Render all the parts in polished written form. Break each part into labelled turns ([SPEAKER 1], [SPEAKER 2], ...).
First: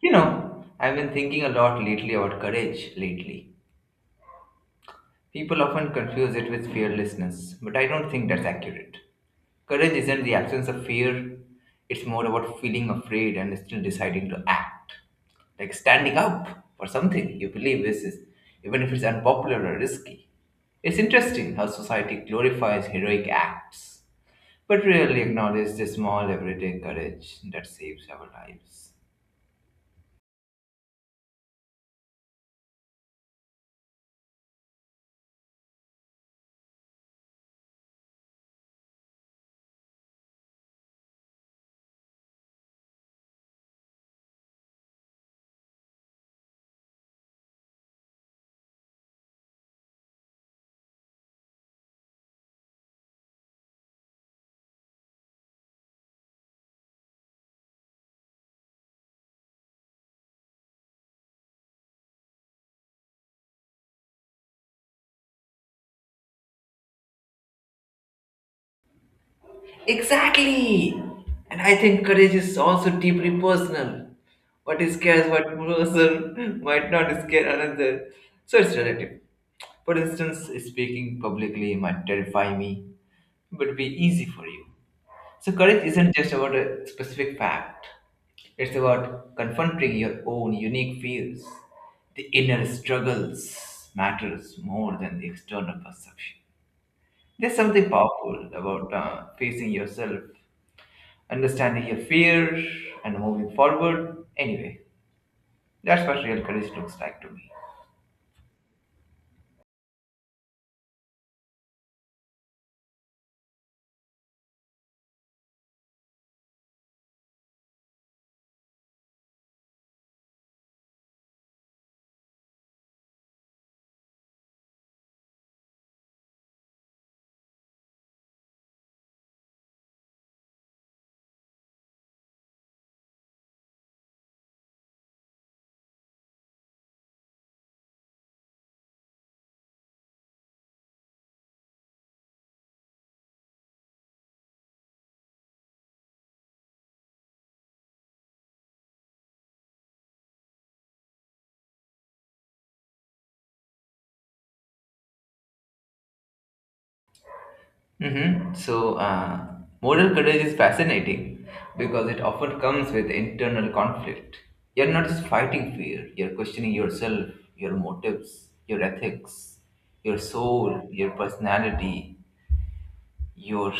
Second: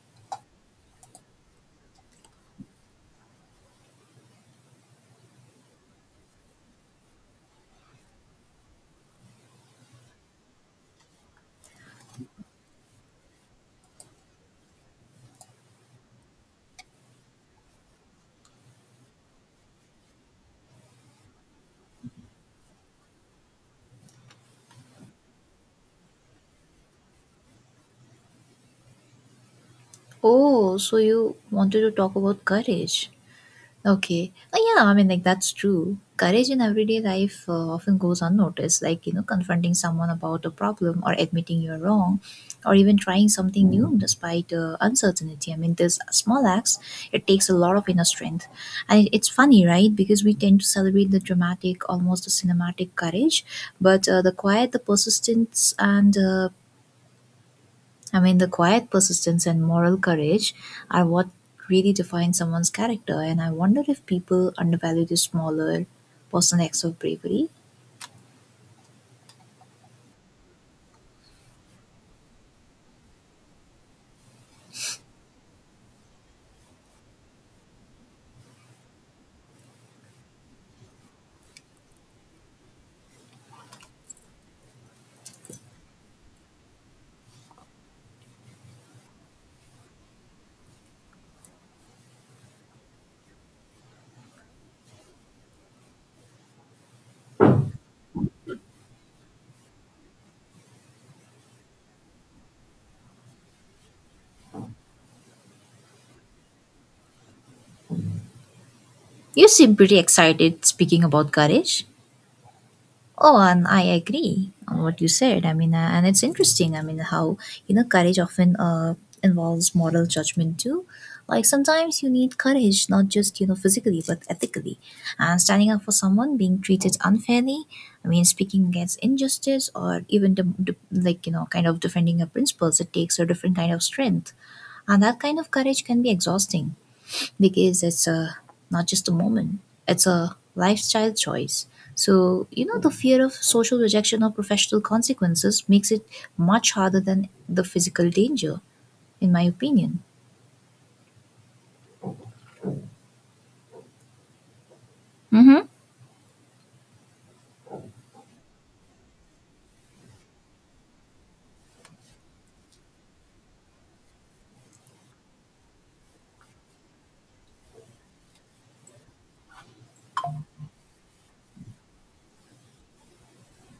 [SPEAKER 1] You know, I've been thinking a lot lately about courage lately. People often confuse it with fearlessness, but I don't think that's accurate. Courage isn't the absence of fear, it's more about feeling afraid and still deciding to act. Like standing up for something you believe is, even if it's unpopular or risky. It's interesting how society glorifies heroic acts, but rarely acknowledges the small everyday courage that saves our lives.
[SPEAKER 2] Oh, so you wanted to talk about courage. Okay. Yeah, that's true. Courage in everyday life often goes unnoticed, like, you know, confronting someone about a problem or admitting you're wrong or even trying something new despite uncertainty. I mean, these small acts, it takes a lot of inner strength. And it's funny, right? Because we tend to celebrate the dramatic, almost the cinematic courage, but the quiet, the persistence, and I mean, the quiet persistence and moral courage are what really define someone's character, and I wonder if people undervalue the smaller personal acts of bravery.
[SPEAKER 1] Exactly. And I think courage is also deeply personal. What scares one person might not scare another. So it's relative. For instance, speaking publicly might terrify me, but be easy for you. So courage isn't just about a specific fact. It's about confronting your own unique fears. The inner struggles matters more than the external perception. There's something powerful about facing yourself, understanding your fear and moving forward. Anyway, that's what real courage looks like to me.
[SPEAKER 2] You seem pretty excited speaking about courage. Oh, and I agree on what you said. And it's interesting. I mean, how you know courage often involves moral judgment too. Like sometimes you need courage, not just you know physically, but ethically, and standing up for someone being treated unfairly. I mean, speaking against injustice, or even like you know, kind of defending your principles. It takes a different kind of strength, and that kind of courage can be exhausting because it's a not just a moment, it's a lifestyle choice. So you know the fear of social rejection or professional consequences makes it much harder than the physical danger, in my opinion. Mm-hmm.
[SPEAKER 1] Mm-hmm. So, moral courage is fascinating because it often comes with internal conflict. You're not just fighting fear, you're questioning yourself, your motives, your ethics, your soul, your personality, your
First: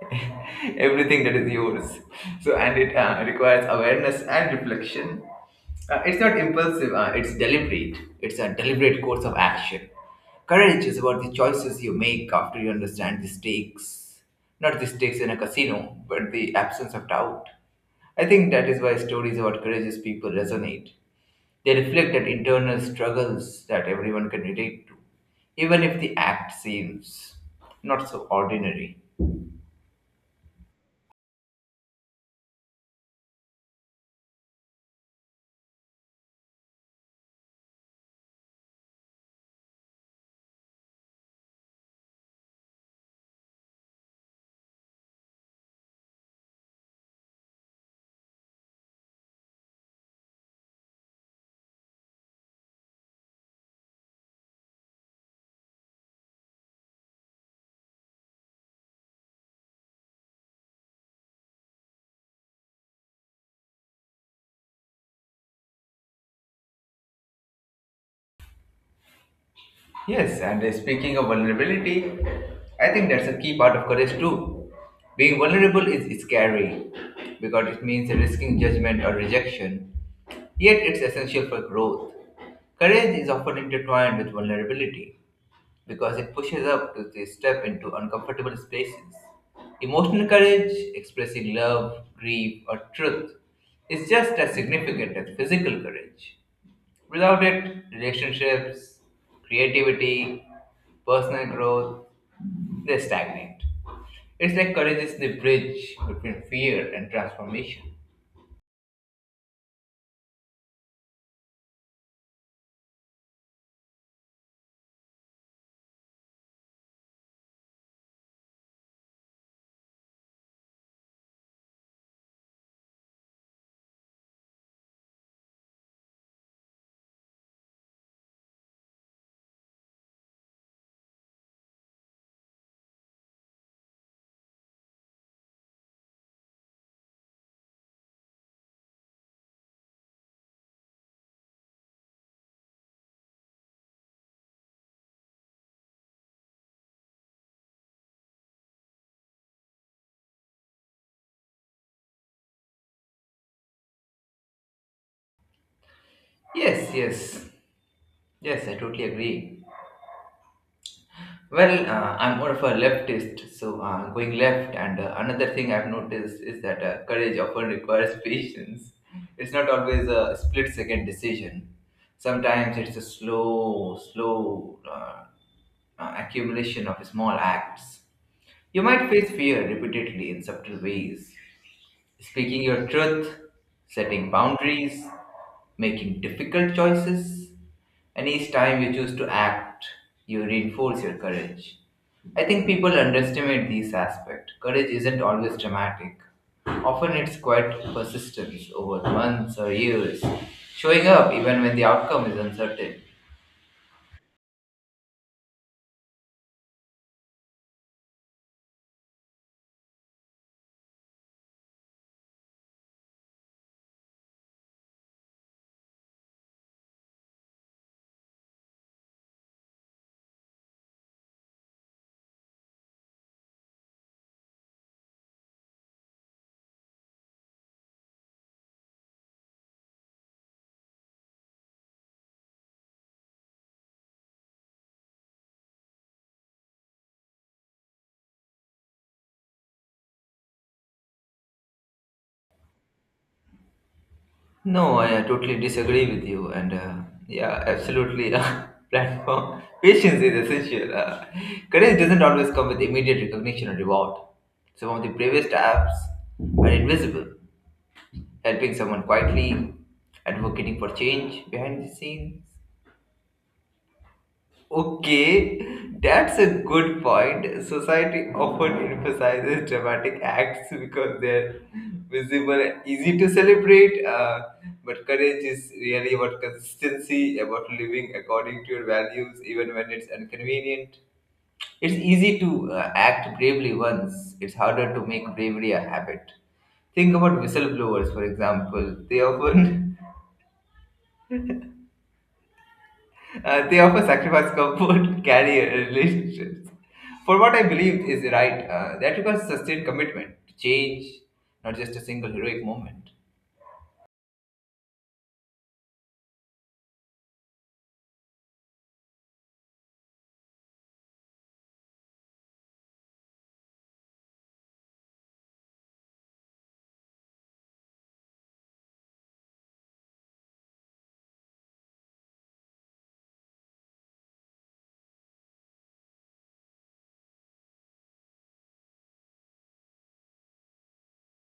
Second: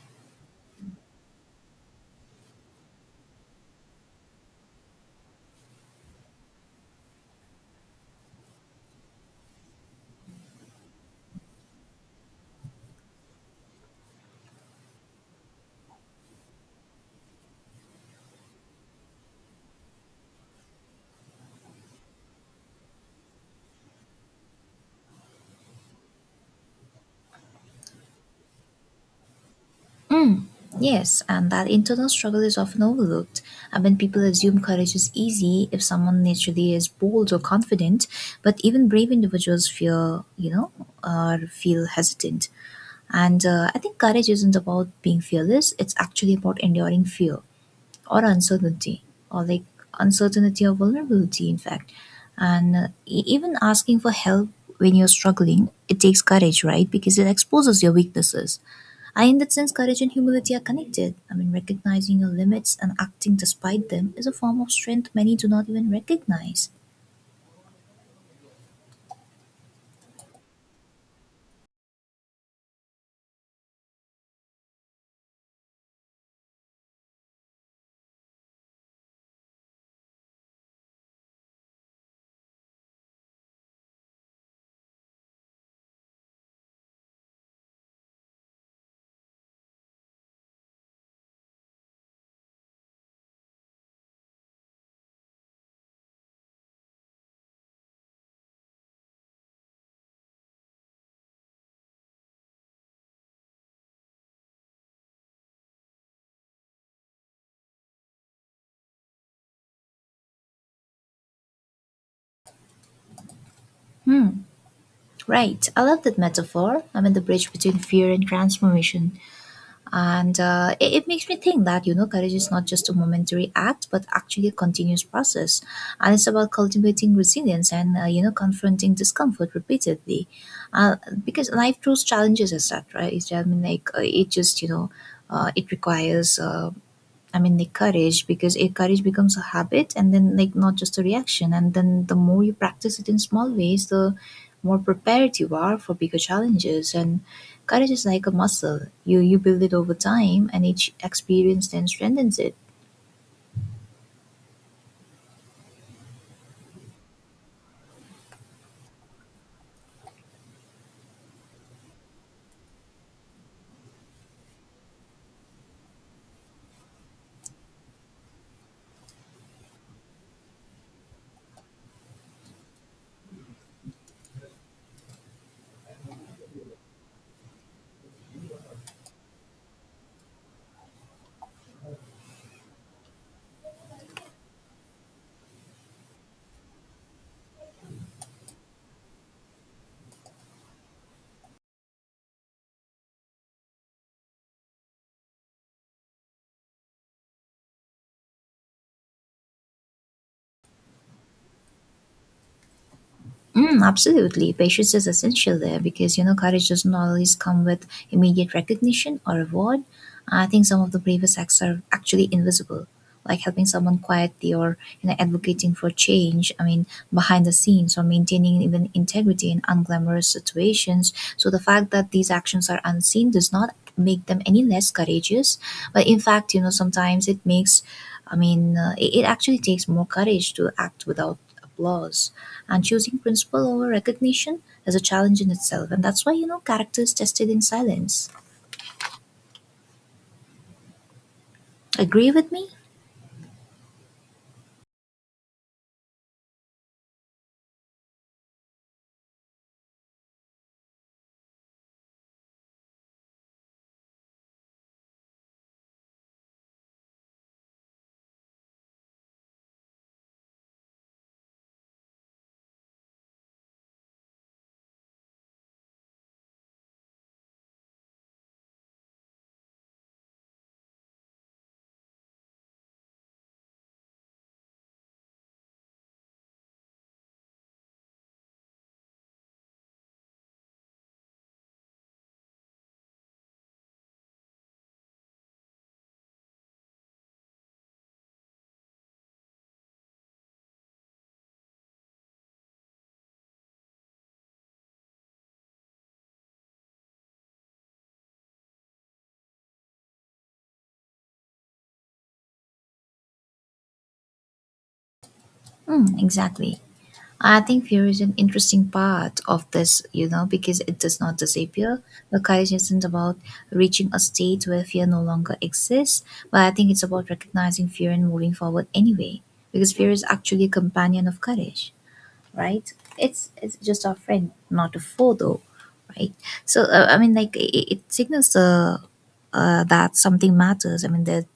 [SPEAKER 1] everything that is yours. So and it uh, requires awareness and reflection. It's not impulsive, it's deliberate. It's a deliberate course of action. Courage is about the choices you make after you understand the stakes, not the stakes in a casino, but the absence of doubt. I think that is why stories about courageous people resonate. They reflect that internal struggles that everyone can relate to, even if the act seems not so ordinary.
[SPEAKER 2] Mm. Yes, and that internal struggle is often overlooked. I mean, people assume courage is easy if someone naturally is bold or confident, but even brave individuals fear, you know, or feel hesitant. And I think courage isn't about being fearless, it's actually about enduring fear or uncertainty, or like uncertainty or vulnerability, in fact. And even asking for help when you're struggling, it takes courage, right? Because it exposes your weaknesses. I, in that sense, courage and humility are connected. I mean, recognizing your limits and acting despite them is a form of strength many do not even recognize.
[SPEAKER 1] Yes, and speaking of vulnerability, I think that's a key part of courage too. Being vulnerable is scary because it means risking judgment or rejection, yet it's essential for growth. Courage is often intertwined with vulnerability because it pushes up to the step into uncomfortable spaces. Emotional courage, expressing love, grief, or truth, is just as significant as physical courage. Without it, relationships, creativity, personal growth, they stagnate. It's like courage is the bridge between fear and transformation.
[SPEAKER 2] Hmm, right. I love that metaphor. I mean, the bridge between fear and transformation. And it makes me think that you know courage is not just a momentary act but actually a continuous process, and it's about cultivating resilience and you know confronting discomfort repeatedly. uh, because life throws challenges as that, right? It's, I mean like it just you know it requires I mean, like courage, because a courage becomes a habit and then, not just a reaction. And then the more you practice it in small ways, the more prepared you are for bigger challenges. And courage is like a muscle. You build it over time, and each experience then strengthens it.
[SPEAKER 1] Yes, yes, yes, I totally agree. Well, I'm more of a leftist, so going left. And another thing I've noticed is that courage often requires patience. It's not always a split second decision. Sometimes it's a slow accumulation of small acts. You might face fear repeatedly in subtle ways, speaking your truth, setting boundaries, making difficult choices, and each time you choose to act, you reinforce your courage. I think people underestimate these aspects. Courage isn't always dramatic. Often it's quite persistence over months or years, showing up even when the outcome is uncertain.
[SPEAKER 2] Mm, absolutely. Patience is essential there because, you know, courage doesn't always come with immediate recognition or reward. I think some of the bravest acts are actually invisible, like helping someone quietly or, you know, advocating for change. I mean, behind the scenes or maintaining even integrity in unglamorous situations. So the fact that these actions are unseen does not make them any less courageous. But in fact, you know, sometimes it makes, I mean, it, it actually takes more courage to act without applause. And choosing principle over recognition is a challenge in itself. And that's why, you know, character is tested in silence. Agree with me?
[SPEAKER 1] No, I totally disagree with you, and yeah, absolutely. Platform patience is essential. Courage doesn't always come with immediate recognition or reward. Some of the bravest apps are invisible, helping someone quietly, advocating for change behind the scenes. Okay, that's a good point. Society often emphasizes dramatic acts because they're visible and easy to celebrate. But courage is really about consistency, about living according to your values, even when it's inconvenient. It's easy to act bravely once, it's harder to make bravery a habit. Think about whistleblowers, for example. They often they often sacrifice comfort, career, and relationships for what I believe is right. That requires sustained commitment to change, not just a single heroic moment.
[SPEAKER 2] Hmm, exactly. I think fear is an interesting part of this, you know, because it does not disappear. The courage isn't about reaching a state where fear no longer exists, but I think it's about recognizing fear and moving forward anyway, because fear is actually a companion of courage, right? It's just a friend, not a foe, though, right? So it signals the that something matters. I mean, that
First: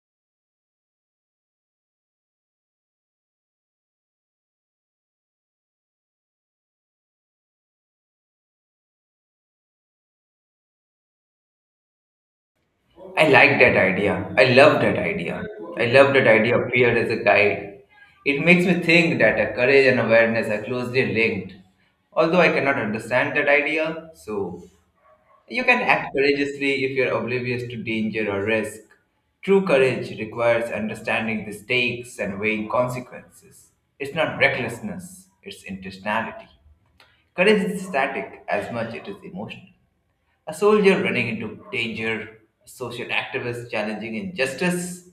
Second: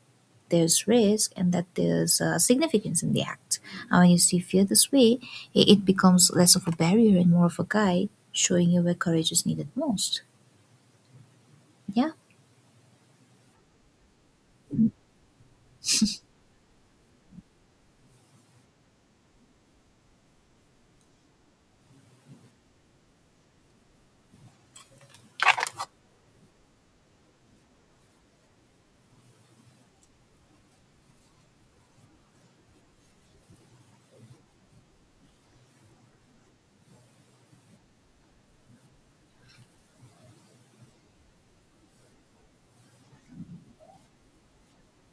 [SPEAKER 2] there's risk and that there's significance in the act. And when you see fear this way, it becomes less of a barrier and more of a guide, showing you where courage is needed most. Yeah.
[SPEAKER 1] I like that idea. I love that idea. I love that idea of fear as a guide. It makes me think that courage and awareness are closely linked. Although I cannot understand that idea, so you can act courageously if you're oblivious to danger or risk. True courage requires understanding the stakes and weighing consequences. It's not recklessness, it's intentionality. Courage is static as much it is emotional. A soldier running into danger, a social activist challenging injustice,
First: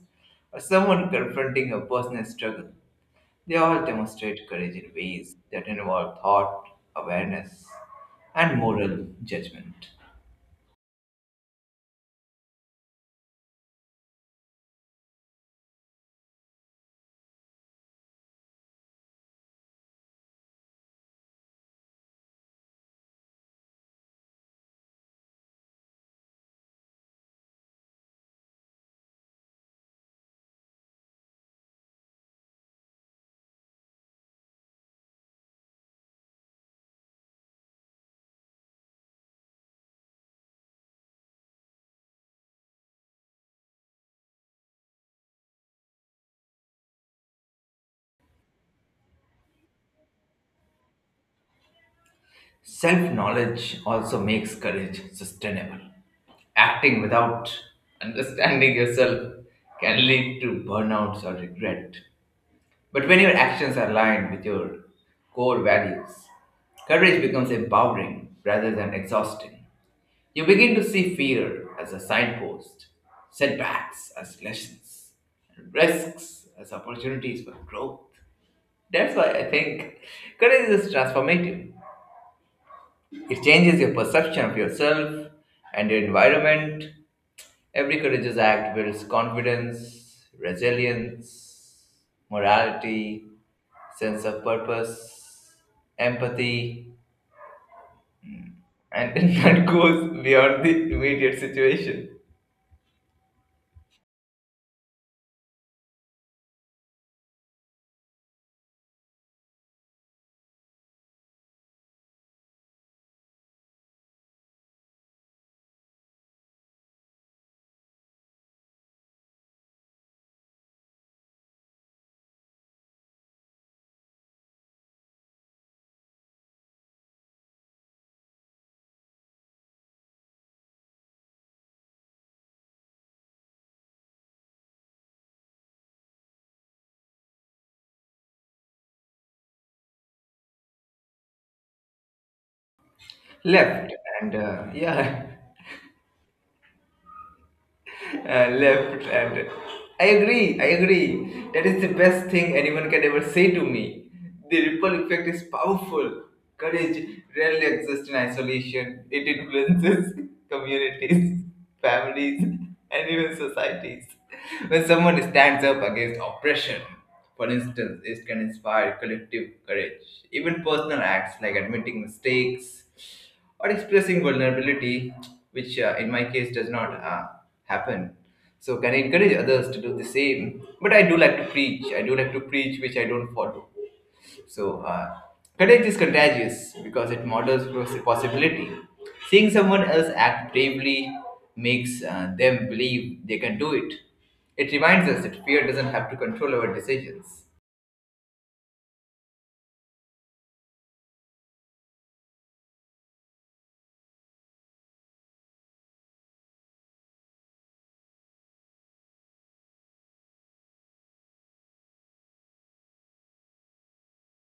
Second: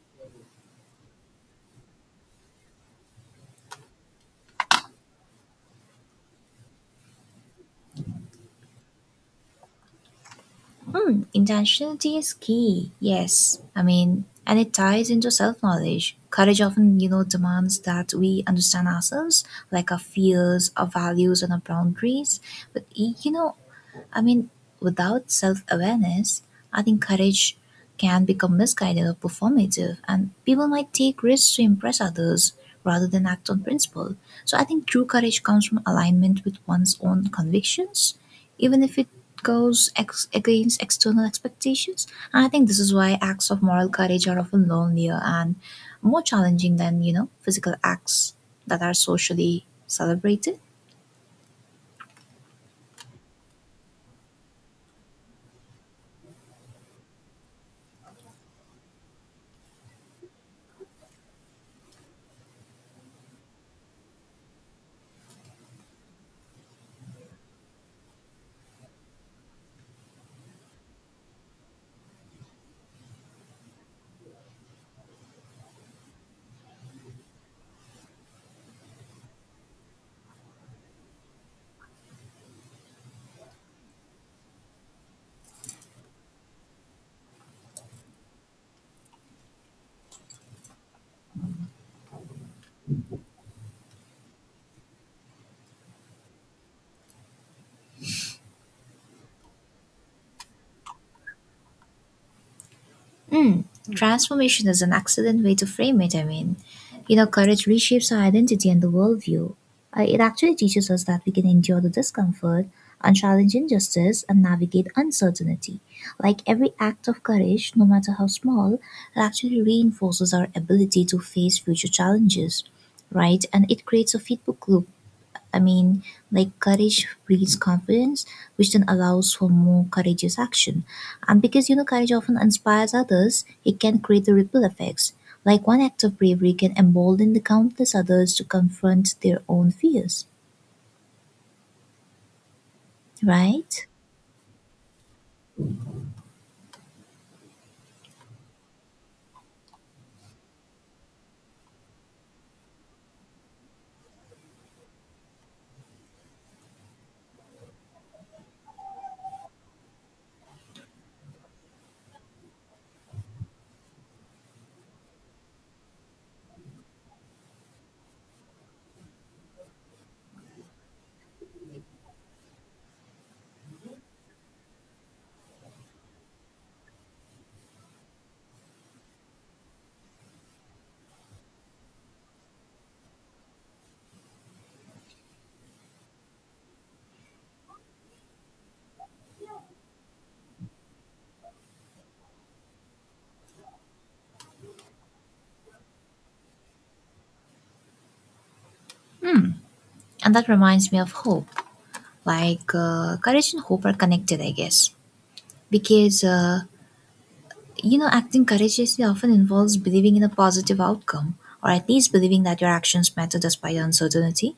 [SPEAKER 1] or someone confronting a personal struggle. They all demonstrate courage in ways that involve thought, awareness, and moral judgment.
[SPEAKER 2] Hmm, intentionality is key. Yes. I mean, and it ties into self knowledge. Courage often, you know, demands that we understand ourselves, like our fears, our values, and our boundaries. But, I mean, without self awareness, I think courage can become misguided or performative, and people might take risks to impress others rather than act on principle. So I think true courage comes from alignment with one's own convictions, even if it goes against external expectations. And I think this is why acts of moral courage are often lonelier and more challenging than, you know, physical acts that are socially celebrated.
[SPEAKER 1] Self knowledge also makes courage sustainable. Acting without understanding yourself can lead to burnouts or regret. But when your actions are aligned with your core values, courage becomes empowering rather than exhausting. You begin to see fear as a signpost, setbacks as lessons, and risks as opportunities for growth. That's why I think courage is transformative. It changes your perception of yourself and your environment. Every courageous act builds confidence, resilience, morality, sense of purpose, empathy, and that goes beyond the immediate situation.
[SPEAKER 2] Mm, transformation is an excellent way to frame it, I mean. You know, courage reshapes our identity and the worldview. It actually teaches us that we can endure the discomfort and challenge injustice and navigate uncertainty. Like every act of courage, no matter how small, it actually reinforces our ability to face future challenges, right? And it creates a feedback loop. I mean, like courage breeds confidence, which then allows for more courageous action. And because you know courage often inspires others, it can create the ripple effects. Like one act of bravery can embolden the countless others to confront their own fears, right?
[SPEAKER 1] Left and yeah. Left and I agree, that is the best thing anyone can ever say to me. The ripple effect is powerful. Courage rarely exists in isolation. It influences communities, families, and even societies. When someone stands up against oppression, for instance, it can inspire collective courage, even personal acts like admitting mistakes or expressing vulnerability, which in my case does not happen. So can I encourage others to do the same? But I do like to preach. I do like to preach, which I don't follow. So courage is contagious because it models possibility. Seeing someone else act bravely makes them believe they can do it. It reminds us that fear doesn't have to control our decisions.
[SPEAKER 2] And that reminds me of hope. Like courage and hope are connected, I guess, because you know acting courageously often involves believing in a positive outcome, or at least believing that your actions matter despite uncertainty.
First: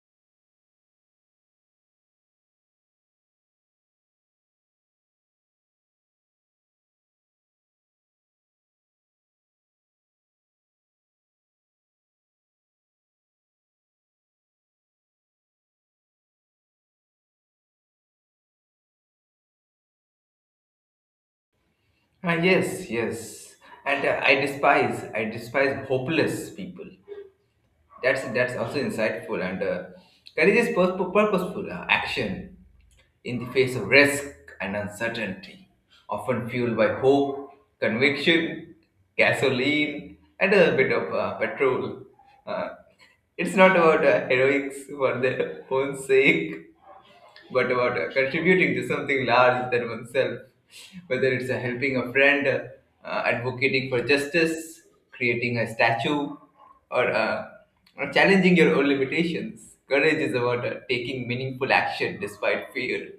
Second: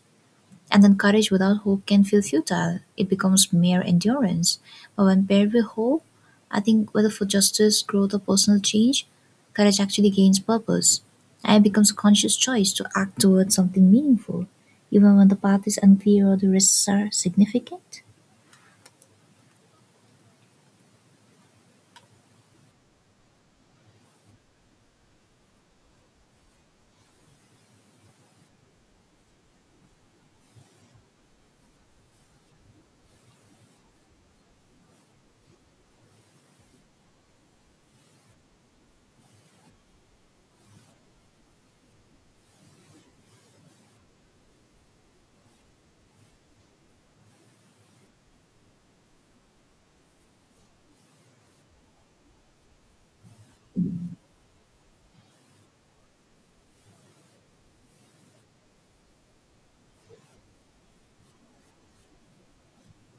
[SPEAKER 2] And then courage without hope can feel futile. It becomes mere endurance. But when paired with hope, I think whether for justice, growth, or personal change, courage actually gains purpose. And it becomes a conscious choice to act towards something meaningful, even when the path is unclear or the risks are significant.
[SPEAKER 1] Ah, yes, yes. And I despise hopeless people. That's also insightful, and courage is purposeful action in the face of risk and uncertainty, often fueled by hope, conviction, gasoline, and a bit of petrol. Uh, it's not about heroics for their own sake, but about contributing to something large than oneself, whether it's helping a friend, advocating for justice, creating a statue, or or challenging your own limitations. Courage is about taking meaningful action despite fear.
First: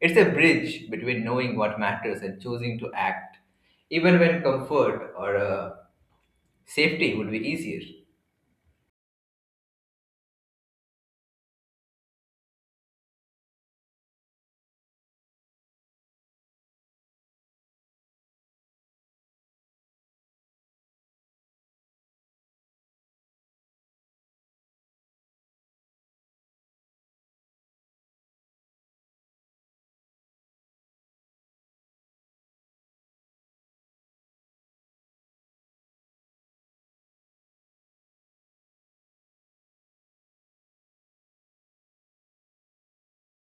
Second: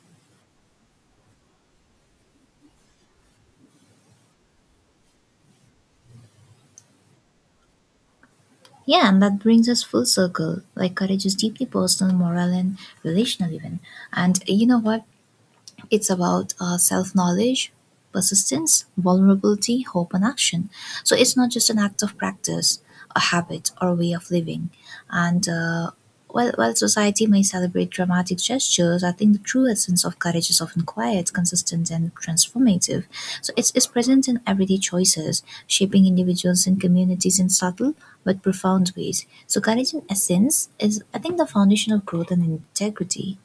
[SPEAKER 1] It's a bridge between knowing what matters and choosing to act, even when comfort or safety would be easier.
[SPEAKER 2] Yeah, and that brings us full circle. Like courage is deeply personal, moral, and relational, even. And you know what? It's about self knowledge, persistence, vulnerability, hope, and action. So it's not just an act of practice, a habit, or a way of living. And while society may celebrate dramatic gestures, I think the true essence of courage is often quiet, consistent, and transformative. So it's present in everyday choices, shaping individuals and communities in subtle but profound ways. So courage, in essence, is, I think, the foundation of growth and integrity.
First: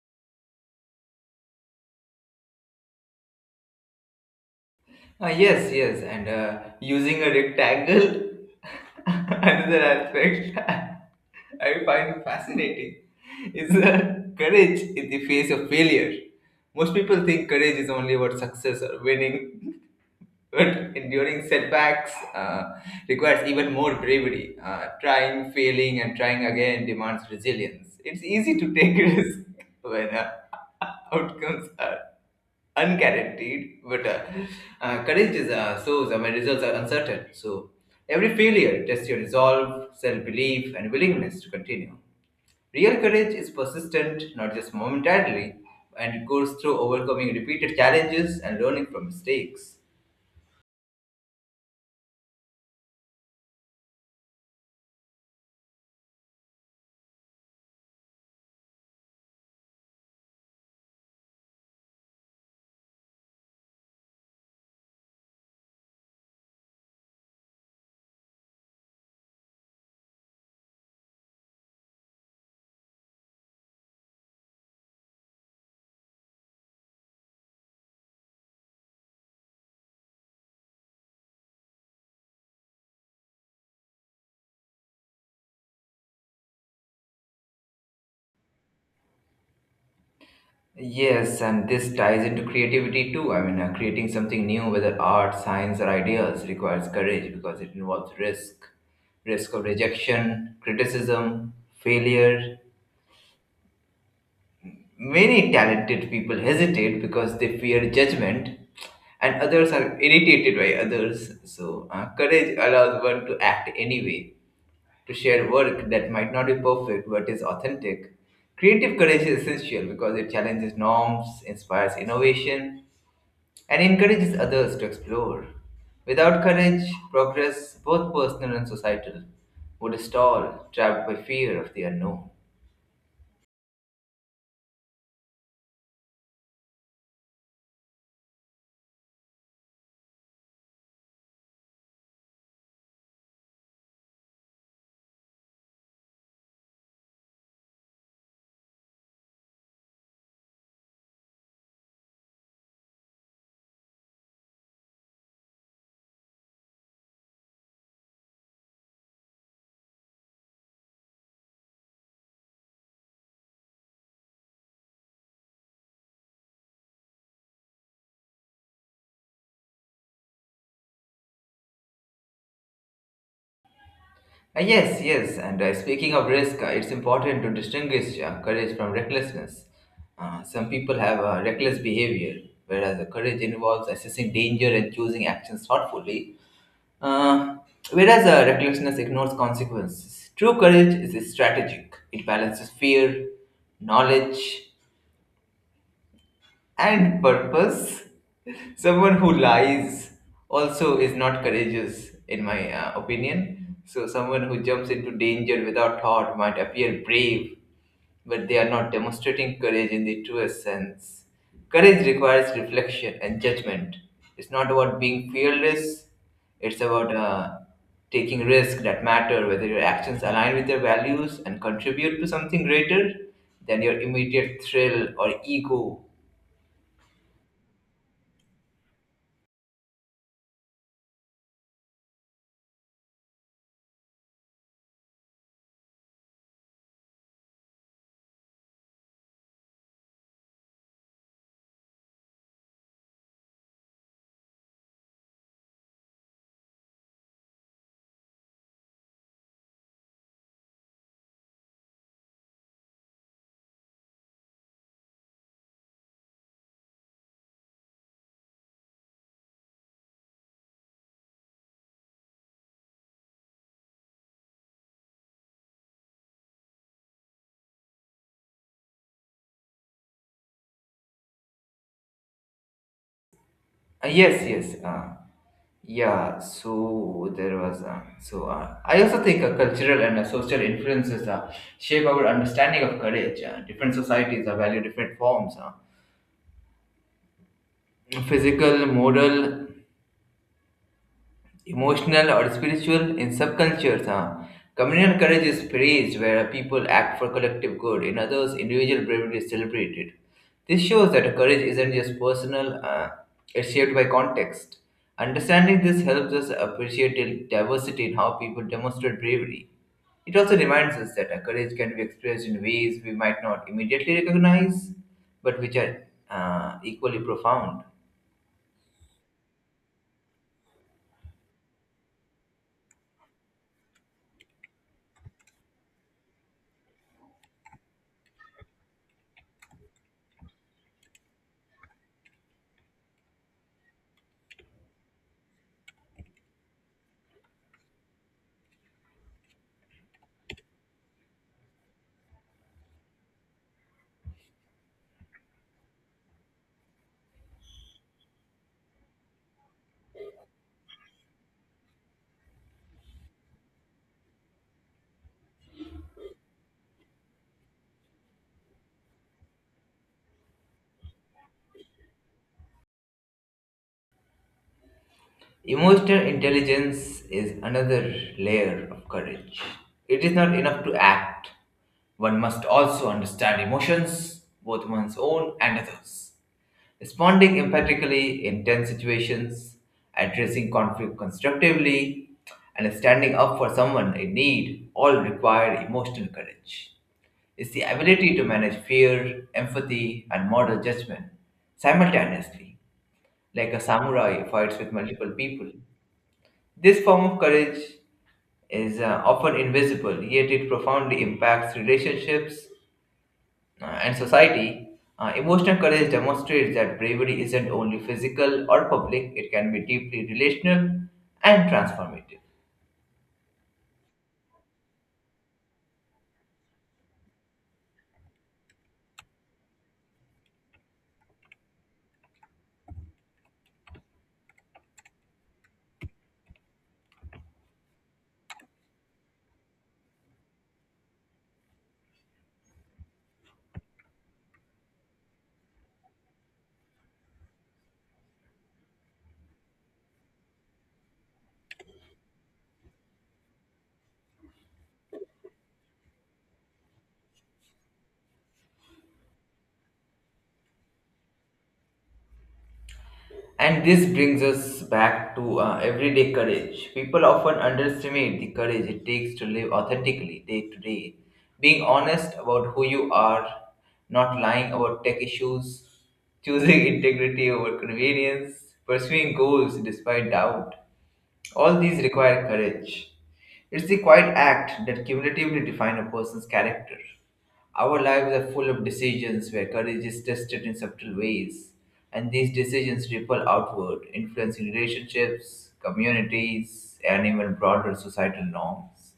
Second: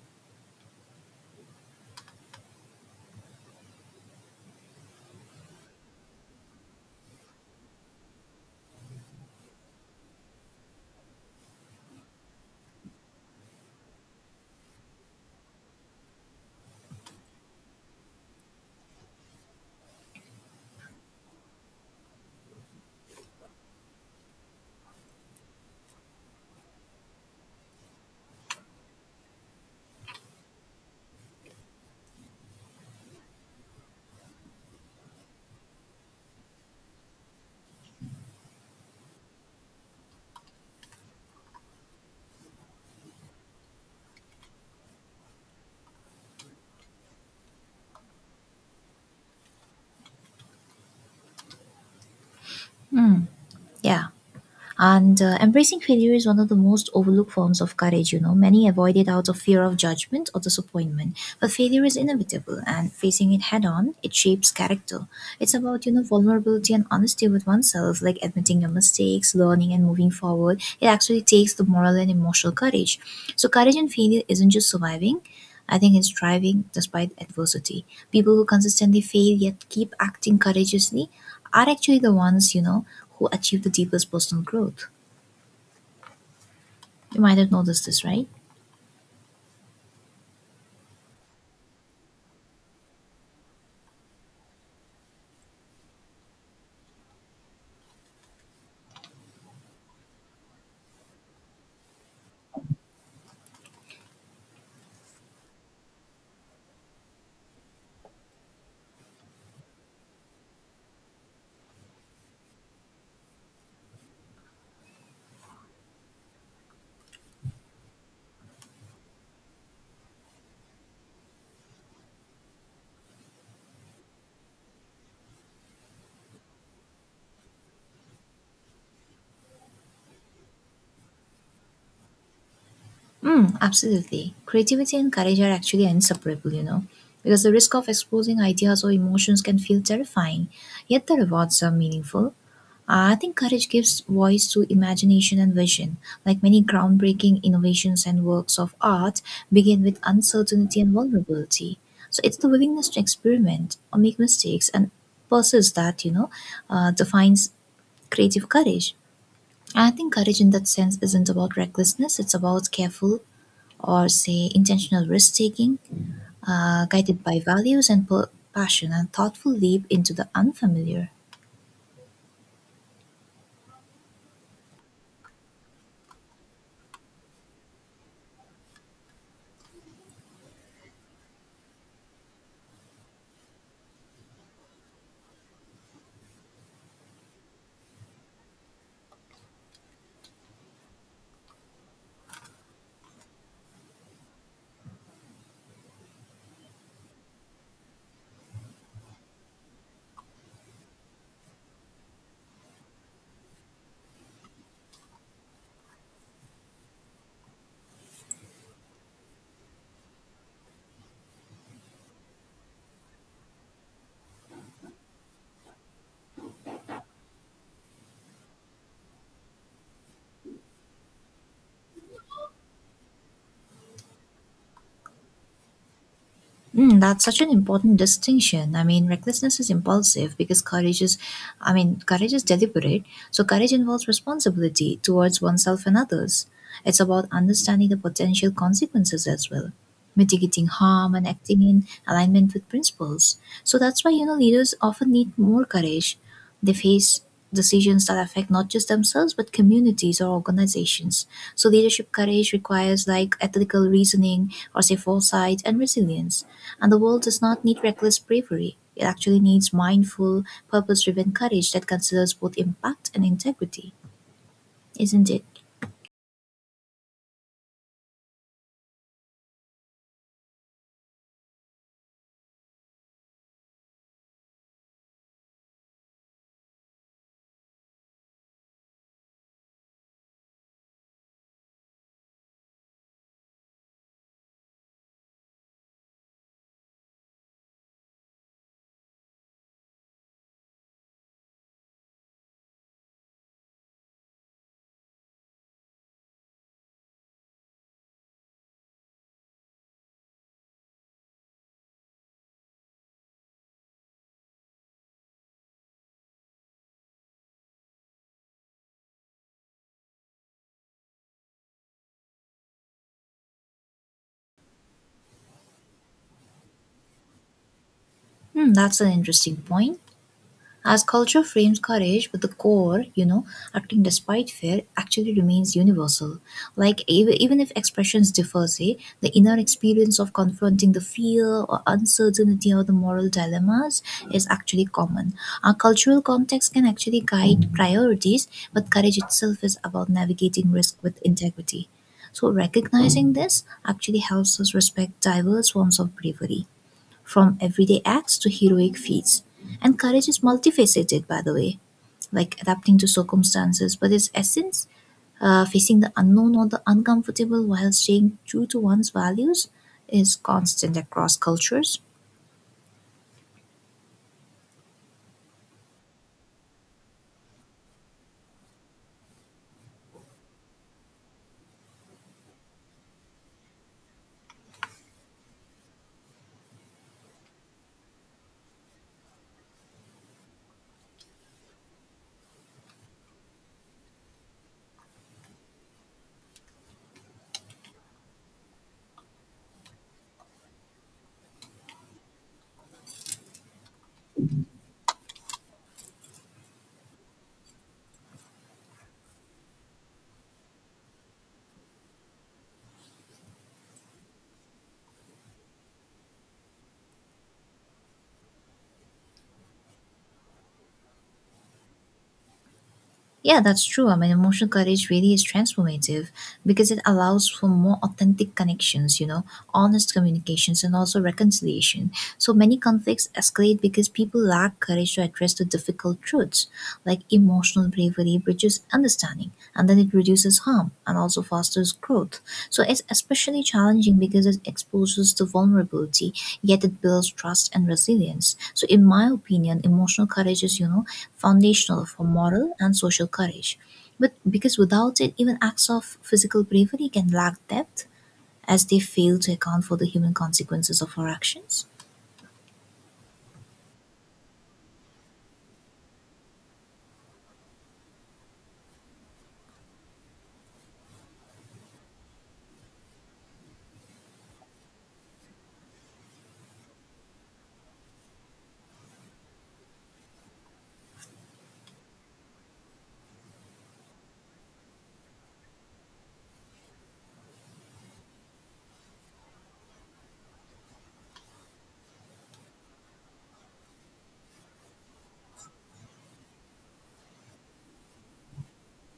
[SPEAKER 1] Yes, yes, and using a rectangle, another aspect I find fascinating is courage in the face of failure. Most people think courage is only about success or winning, but enduring setbacks requires even more bravery. Trying, failing, and trying again demands resilience. It's easy to take risks when outcomes are unguaranteed, but courage is so when results are uncertain. So every failure tests your resolve, self-belief, and willingness to continue. Real courage is persistent, not just momentarily, and it goes through overcoming repeated challenges and learning from mistakes.
[SPEAKER 2] Yeah. And embracing failure is one of the most overlooked forms of courage. You know, many avoid it out of fear of judgment or disappointment. But failure is inevitable, and facing it head on, it shapes character. It's about you know vulnerability and honesty with oneself, like admitting your mistakes, learning, and moving forward. It actually takes the moral and emotional courage. So, courage in failure isn't just surviving. I think it's thriving despite adversity. People who consistently fail yet keep acting courageously are actually the ones, you know, who achieve the deepest personal growth. You might have noticed this, right?
[SPEAKER 1] Yes, and this ties into creativity too. I mean, creating something new, whether art, science, or ideas, requires courage because it involves risk, risk of rejection, criticism, failure. Many talented people hesitate because they fear judgment, and others are irritated by others. So, courage allows one to act anyway, to share work that might not be perfect but is authentic. Creative courage is essential because it challenges norms, inspires innovation and encourages others to explore. Without courage, progress, both personal and societal, would stall, trapped by fear of the unknown.
[SPEAKER 2] Mm, absolutely. Creativity and courage are actually inseparable, you know, because the risk of exposing ideas or emotions can feel terrifying, yet the rewards are meaningful. I think courage gives voice to imagination and vision. Like many groundbreaking innovations and works of art begin with uncertainty and vulnerability. So it's the willingness to experiment or make mistakes and persist that, you know, defines creative courage. I think courage in that sense isn't about recklessness, it's about careful or, say, intentional risk taking, guided by values and passion, and thoughtful leap into the unfamiliar.
[SPEAKER 1] Ah, yes, yes, and speaking of risk, it's important to distinguish courage from recklessness. Some people have reckless behavior, whereas courage involves assessing danger and choosing actions thoughtfully, uh, whereas recklessness ignores consequences. True courage is strategic, it balances fear, knowledge, and purpose. Someone who lies also is not courageous, in my opinion. So, someone who jumps into danger without thought might appear brave, but they are not demonstrating courage in the truest sense. Courage requires reflection and judgment. It's not about being fearless, it's about taking risks that matter, whether your actions align with your values and contribute to something greater than your immediate thrill or ego.
[SPEAKER 2] Mm, that's such an important distinction. I mean, recklessness is impulsive because courage is, courage is deliberate. So, courage involves responsibility towards oneself and others. It's about understanding the potential consequences as well, mitigating harm and acting in alignment with principles. So, that's why, you know, leaders often need more courage. They face decisions that affect not just themselves, but communities or organizations. So, leadership courage requires like ethical reasoning or say foresight and resilience. And the world does not need reckless bravery. It actually needs mindful, purpose driven courage that considers both impact and integrity, isn't it?
[SPEAKER 1] Yes, yes. Yeah, so there was. So I also think cultural and social influences shape our understanding of courage. Different societies value different forms. Physical, moral, emotional or spiritual in some cultures, huh? Communal courage is praised where people act for collective good, in others individual bravery is celebrated. This shows that courage isn't just personal, it's shaped by context. Understanding this helps us appreciate the diversity in how people demonstrate bravery. It also reminds us that our courage can be expressed in ways we might not immediately recognize, but which are equally profound.
[SPEAKER 2] Hmm, that's an interesting point. As culture frames courage, but the core, you know, acting despite fear actually remains universal. Like even if expressions differ, say the inner experience of confronting the fear or uncertainty or the moral dilemmas is actually common. Our cultural context can actually guide priorities, but courage itself is about navigating risk with integrity. So recognizing this actually helps us respect diverse forms of bravery from everyday acts to heroic feats. And courage is multifaceted, by the way, like adapting to circumstances, but its essence, facing the unknown or the uncomfortable while staying true to one's values, is constant across cultures.
[SPEAKER 1] Emotional intelligence is another layer of courage. It is not enough to act. One must also understand emotions, both one's own and others. Responding empathically in tense situations, addressing conflict constructively, and standing up for someone in need all require emotional courage. It's the ability to manage fear, empathy, and moral judgment simultaneously, like a samurai fights with multiple people. This form of courage is often invisible, yet it profoundly impacts relationships and society. Emotional courage demonstrates that bravery isn't only physical or public, it can be deeply relational and transformative.
[SPEAKER 2] Yeah, that's true. I mean, emotional courage really is transformative because it allows for more authentic connections, you know, honest communications, and also reconciliation. So many conflicts escalate because people lack courage to address the difficult truths, like emotional bravery, teaches understanding and then it reduces harm and also fosters growth. So it's especially challenging because it exposes to vulnerability, yet it builds trust and resilience. So in my opinion, emotional courage is, you know, foundational for moral and social courage. But because without it, even acts of physical bravery can lack depth as they fail to account for the human consequences of our actions.
[SPEAKER 1] And this brings us back to everyday courage. People often underestimate the courage it takes to live authentically day to day. Being honest about who you are, not lying about tech issues, choosing integrity over convenience, pursuing goals despite doubt. All these require courage. It's the quiet act that cumulatively define a person's character. Our lives are full of decisions where courage is tested in subtle ways, and these decisions ripple outward, influencing relationships, communities, and even broader societal norms.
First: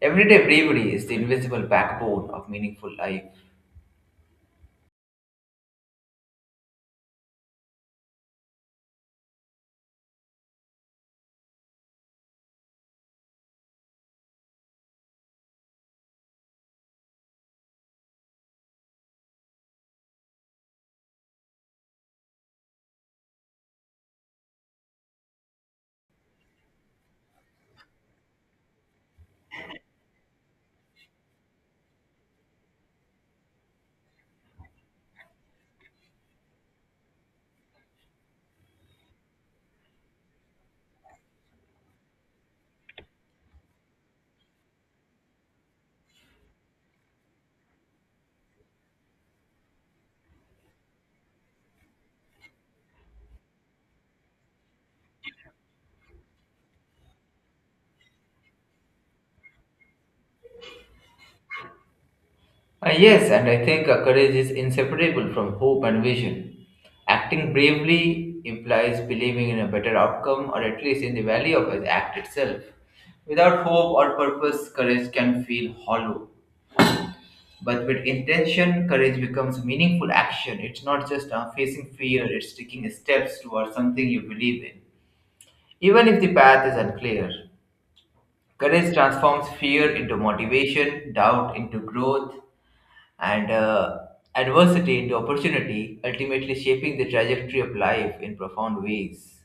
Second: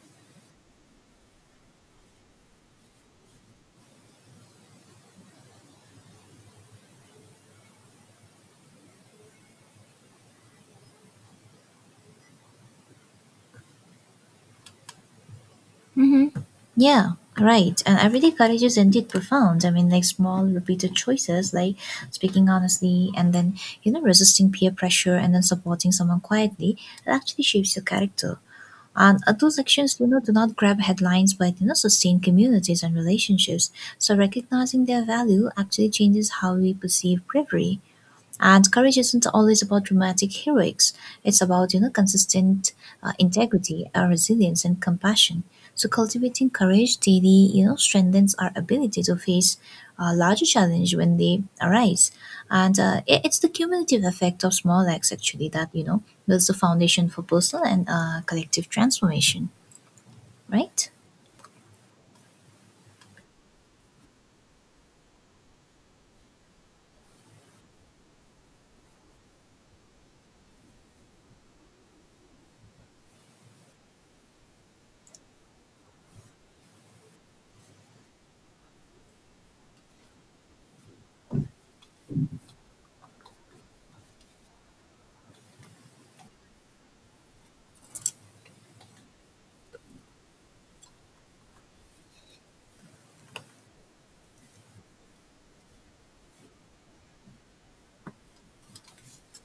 [SPEAKER 1] Everyday bravery is the invisible backbone of meaningful life.
[SPEAKER 2] Yeah, right. And everyday courage is indeed profound. I mean, like small, repeated choices, like speaking honestly and then, you know, resisting peer pressure and then supporting someone quietly, it actually shapes your character. And those actions, you know, do not grab headlines, but, you know, sustain communities and relationships. So recognizing their value actually changes how we perceive bravery. And courage isn't always about dramatic heroics. It's about you know consistent integrity, resilience, and compassion. So cultivating courage daily, you know, strengthens our ability to face larger challenge when they arise. And it's the cumulative effect of small acts actually that you know builds the foundation for personal and collective transformation. Right.
[SPEAKER 1] Yes, and I think courage is inseparable from hope and vision. Acting bravely implies believing in a better outcome or at least in the value of the act itself. Without hope or purpose, courage can feel hollow. But with intention, courage becomes meaningful action. It's not just facing fear, it's taking steps towards something you believe in. Even if the path is unclear, courage transforms fear into motivation, doubt into growth, and adversity into opportunity, ultimately shaping the trajectory of life in profound ways.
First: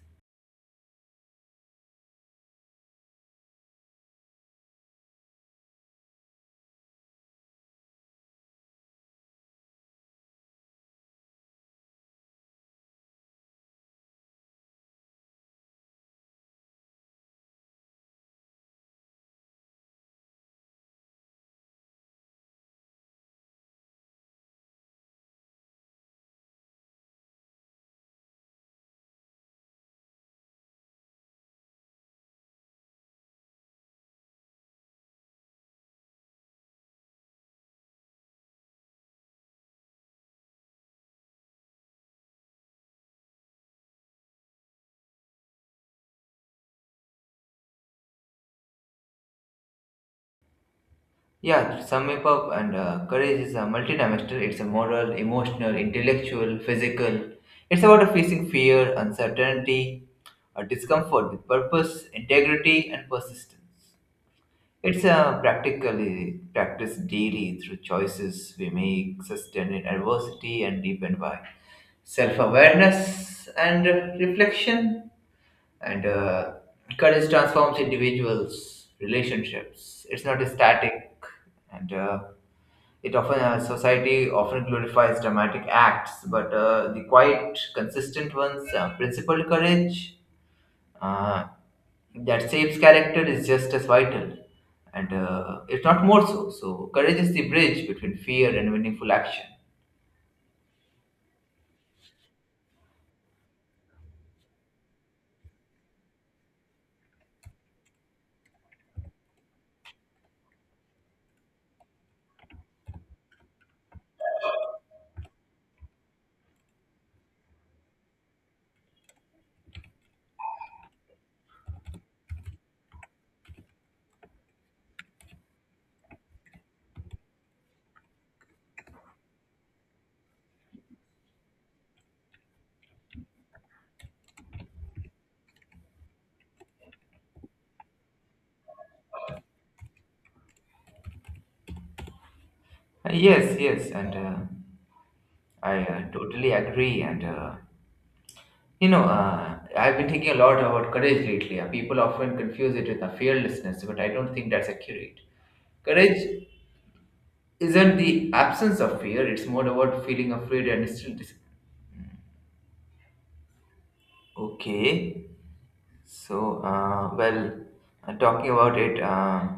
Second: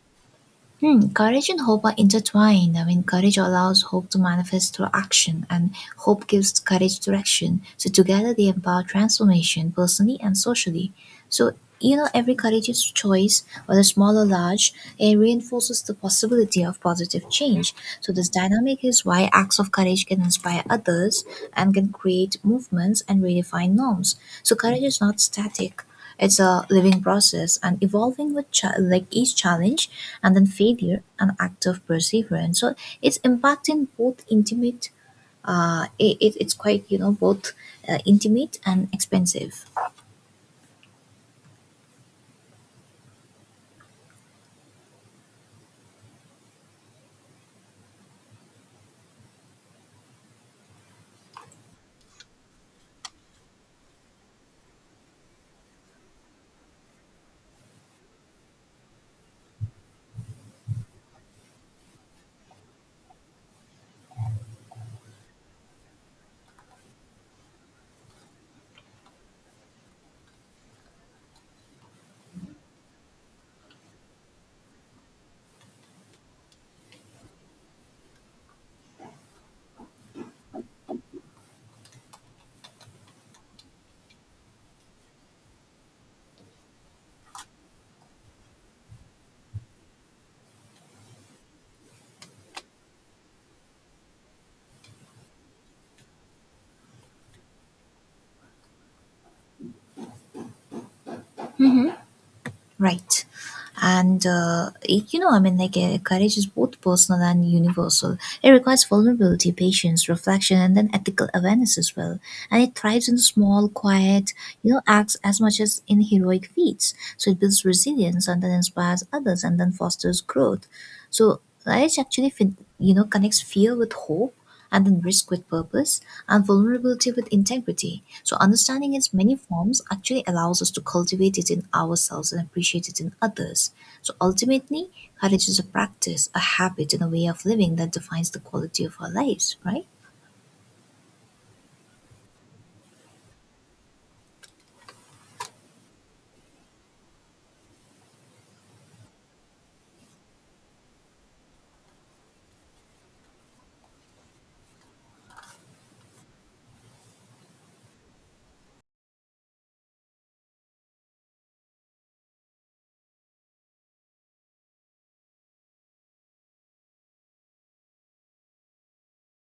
[SPEAKER 2] Hmm, courage and hope are intertwined. I mean, courage allows hope to manifest through action, and hope gives courage direction. So, together they empower transformation personally and socially. So, you know, every courageous choice, whether small or large, it reinforces the possibility of positive change. So, this dynamic is why acts of courage can inspire others and can create movements and redefine norms. So, courage is not static, it's a living process and evolving with like each challenge and then failure an act of perseverance. So it's impacting both intimate, it's quite you know both intimate and expensive.
[SPEAKER 1] Yeah, to sum it up, and courage is a multidimensional. It's a moral, emotional, intellectual, physical. It's about facing fear, uncertainty, or discomfort with purpose, integrity, and persistence. It's a practically practiced daily through choices we make, sustained in adversity, and deepened by self awareness and reflection. And courage transforms individuals relationships. It's not static, and it often society often glorifies dramatic acts, but the quiet consistent ones, principled courage, uh, that shapes character is just as vital, and if not more so. So courage is the bridge between fear and meaningful action.
[SPEAKER 2] Right. And, it- you know, I mean, like, Courage is both personal and universal. It requires vulnerability, patience, reflection, and then ethical awareness as well. And it thrives in small, quiet, you know, acts as much as in heroic feats. So it builds resilience and then inspires others and then fosters growth. So courage actually, you know, connects fear with hope and then risk with purpose, and vulnerability with integrity. So, understanding its many forms actually allows us to cultivate it in ourselves and appreciate it in others. So, ultimately, courage is a practice, a habit, and a way of living that defines the quality of our lives, right?
[SPEAKER 1] Yes, yes, and I totally agree. And you know, I've been thinking a lot about courage lately. People often confuse it with a fearlessness, but I don't think that's accurate. Courage isn't the absence of fear, it's more about feeling afraid and still. Okay, so, well, talking about it,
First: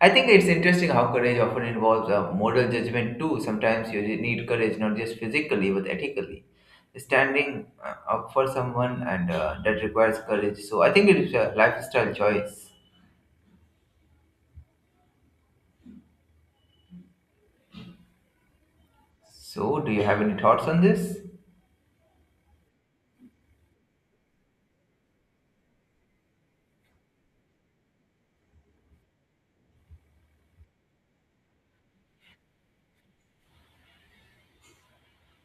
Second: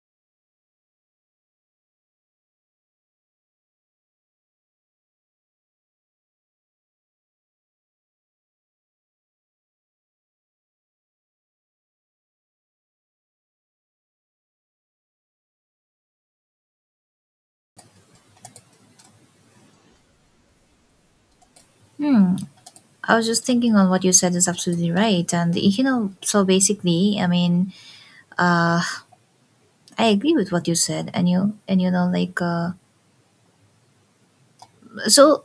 [SPEAKER 1] I think it's interesting how courage often involves a moral judgment too. Sometimes you need courage not just physically but ethically. Standing up for someone, and that requires courage. So I think it's a lifestyle choice. So, do you have any thoughts on this?
[SPEAKER 2] Hmm. I was just thinking on what you said is absolutely right, and you know, so basically, I mean, uh, I agree with what you said, and you know, so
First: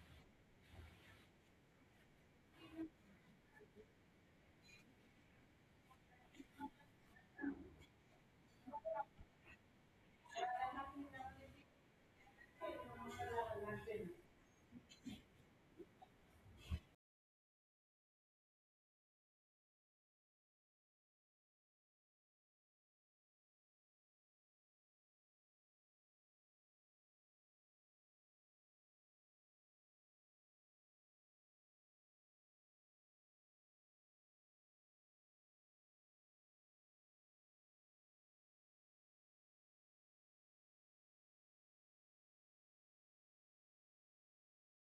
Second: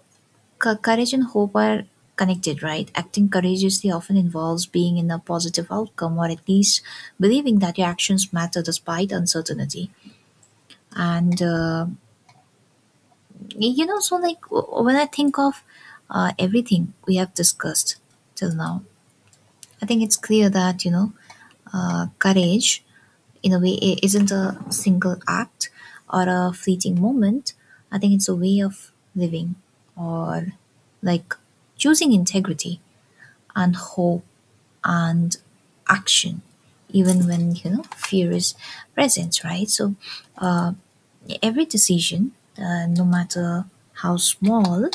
[SPEAKER 2] Courage and hope are connected, right? Acting courageously often involves being in a positive outcome or at least believing that your actions matter despite uncertainty. And, uh, you know, so like when I think of everything we have discussed till now, I think it's clear that, you know, courage in a way is isn't a single act or a fleeting moment. I think it's a way of living, or like choosing integrity and hope and action, even when you know fear is present, right? So uh, every decision, no matter how small,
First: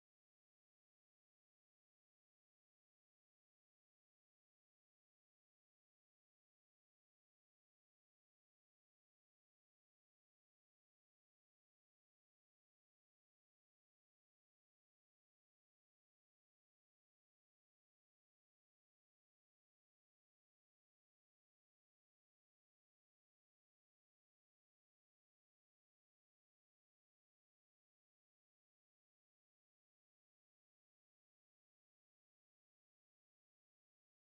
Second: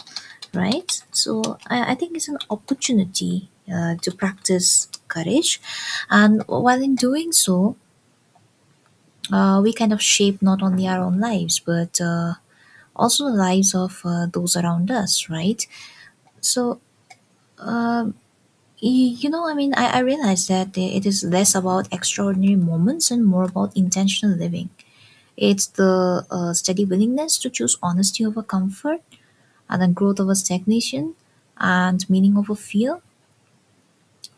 [SPEAKER 2] right? So I think it's an opportunity to practice courage, and while in doing so, we kind of shape not only our own lives but also the lives of those around us, right? So uh, Y- you know, I mean, I realize that it is less about extraordinary moments and more about intentional living. It's the steady willingness to choose honesty over comfort and then growth over stagnation and meaning over fear.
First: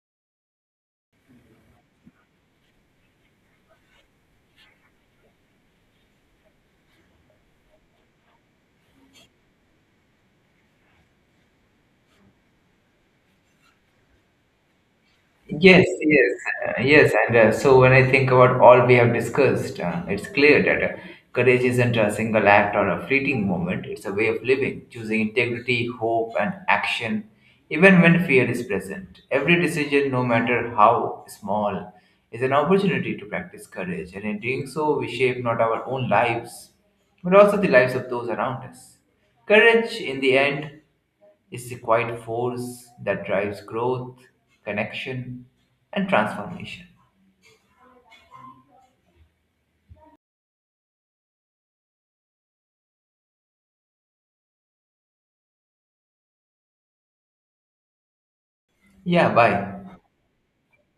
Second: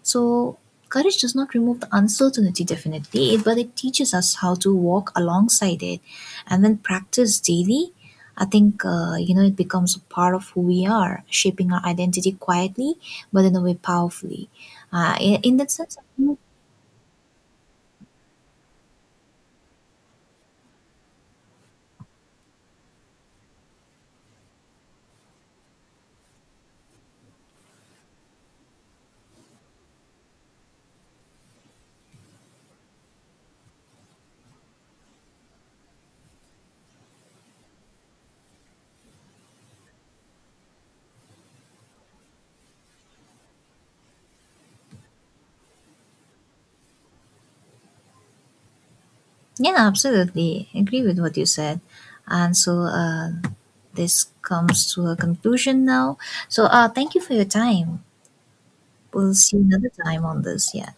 [SPEAKER 2] So, courage does not remove the uncertainty, definitely, but it teaches us how to walk alongside it. And when practiced daily, I think, you know, it becomes a part of who we are, shaping our identity quietly, but in a way powerfully. In that
[SPEAKER 1] Yes,
[SPEAKER 2] sense,
[SPEAKER 1] yes, yes. And so, when I think about all we have discussed, it's clear that courage isn't a single act or a fleeting moment, it's a way of living, choosing integrity, hope, and action, even when fear is present. Every decision, no matter how small, is an opportunity to practice courage, and in doing so, we shape not our own lives, but also the lives of those around us. Courage, in the end, it's the quiet force that drives growth, connection, and transformation.
[SPEAKER 2] yeah, absolutely. I agree with what you said. And so, this comes to a conclusion now. So, thank you for your time. We'll
[SPEAKER 1] Yeah,
[SPEAKER 2] see you another
[SPEAKER 1] bye.
[SPEAKER 2] time on this. Yeah.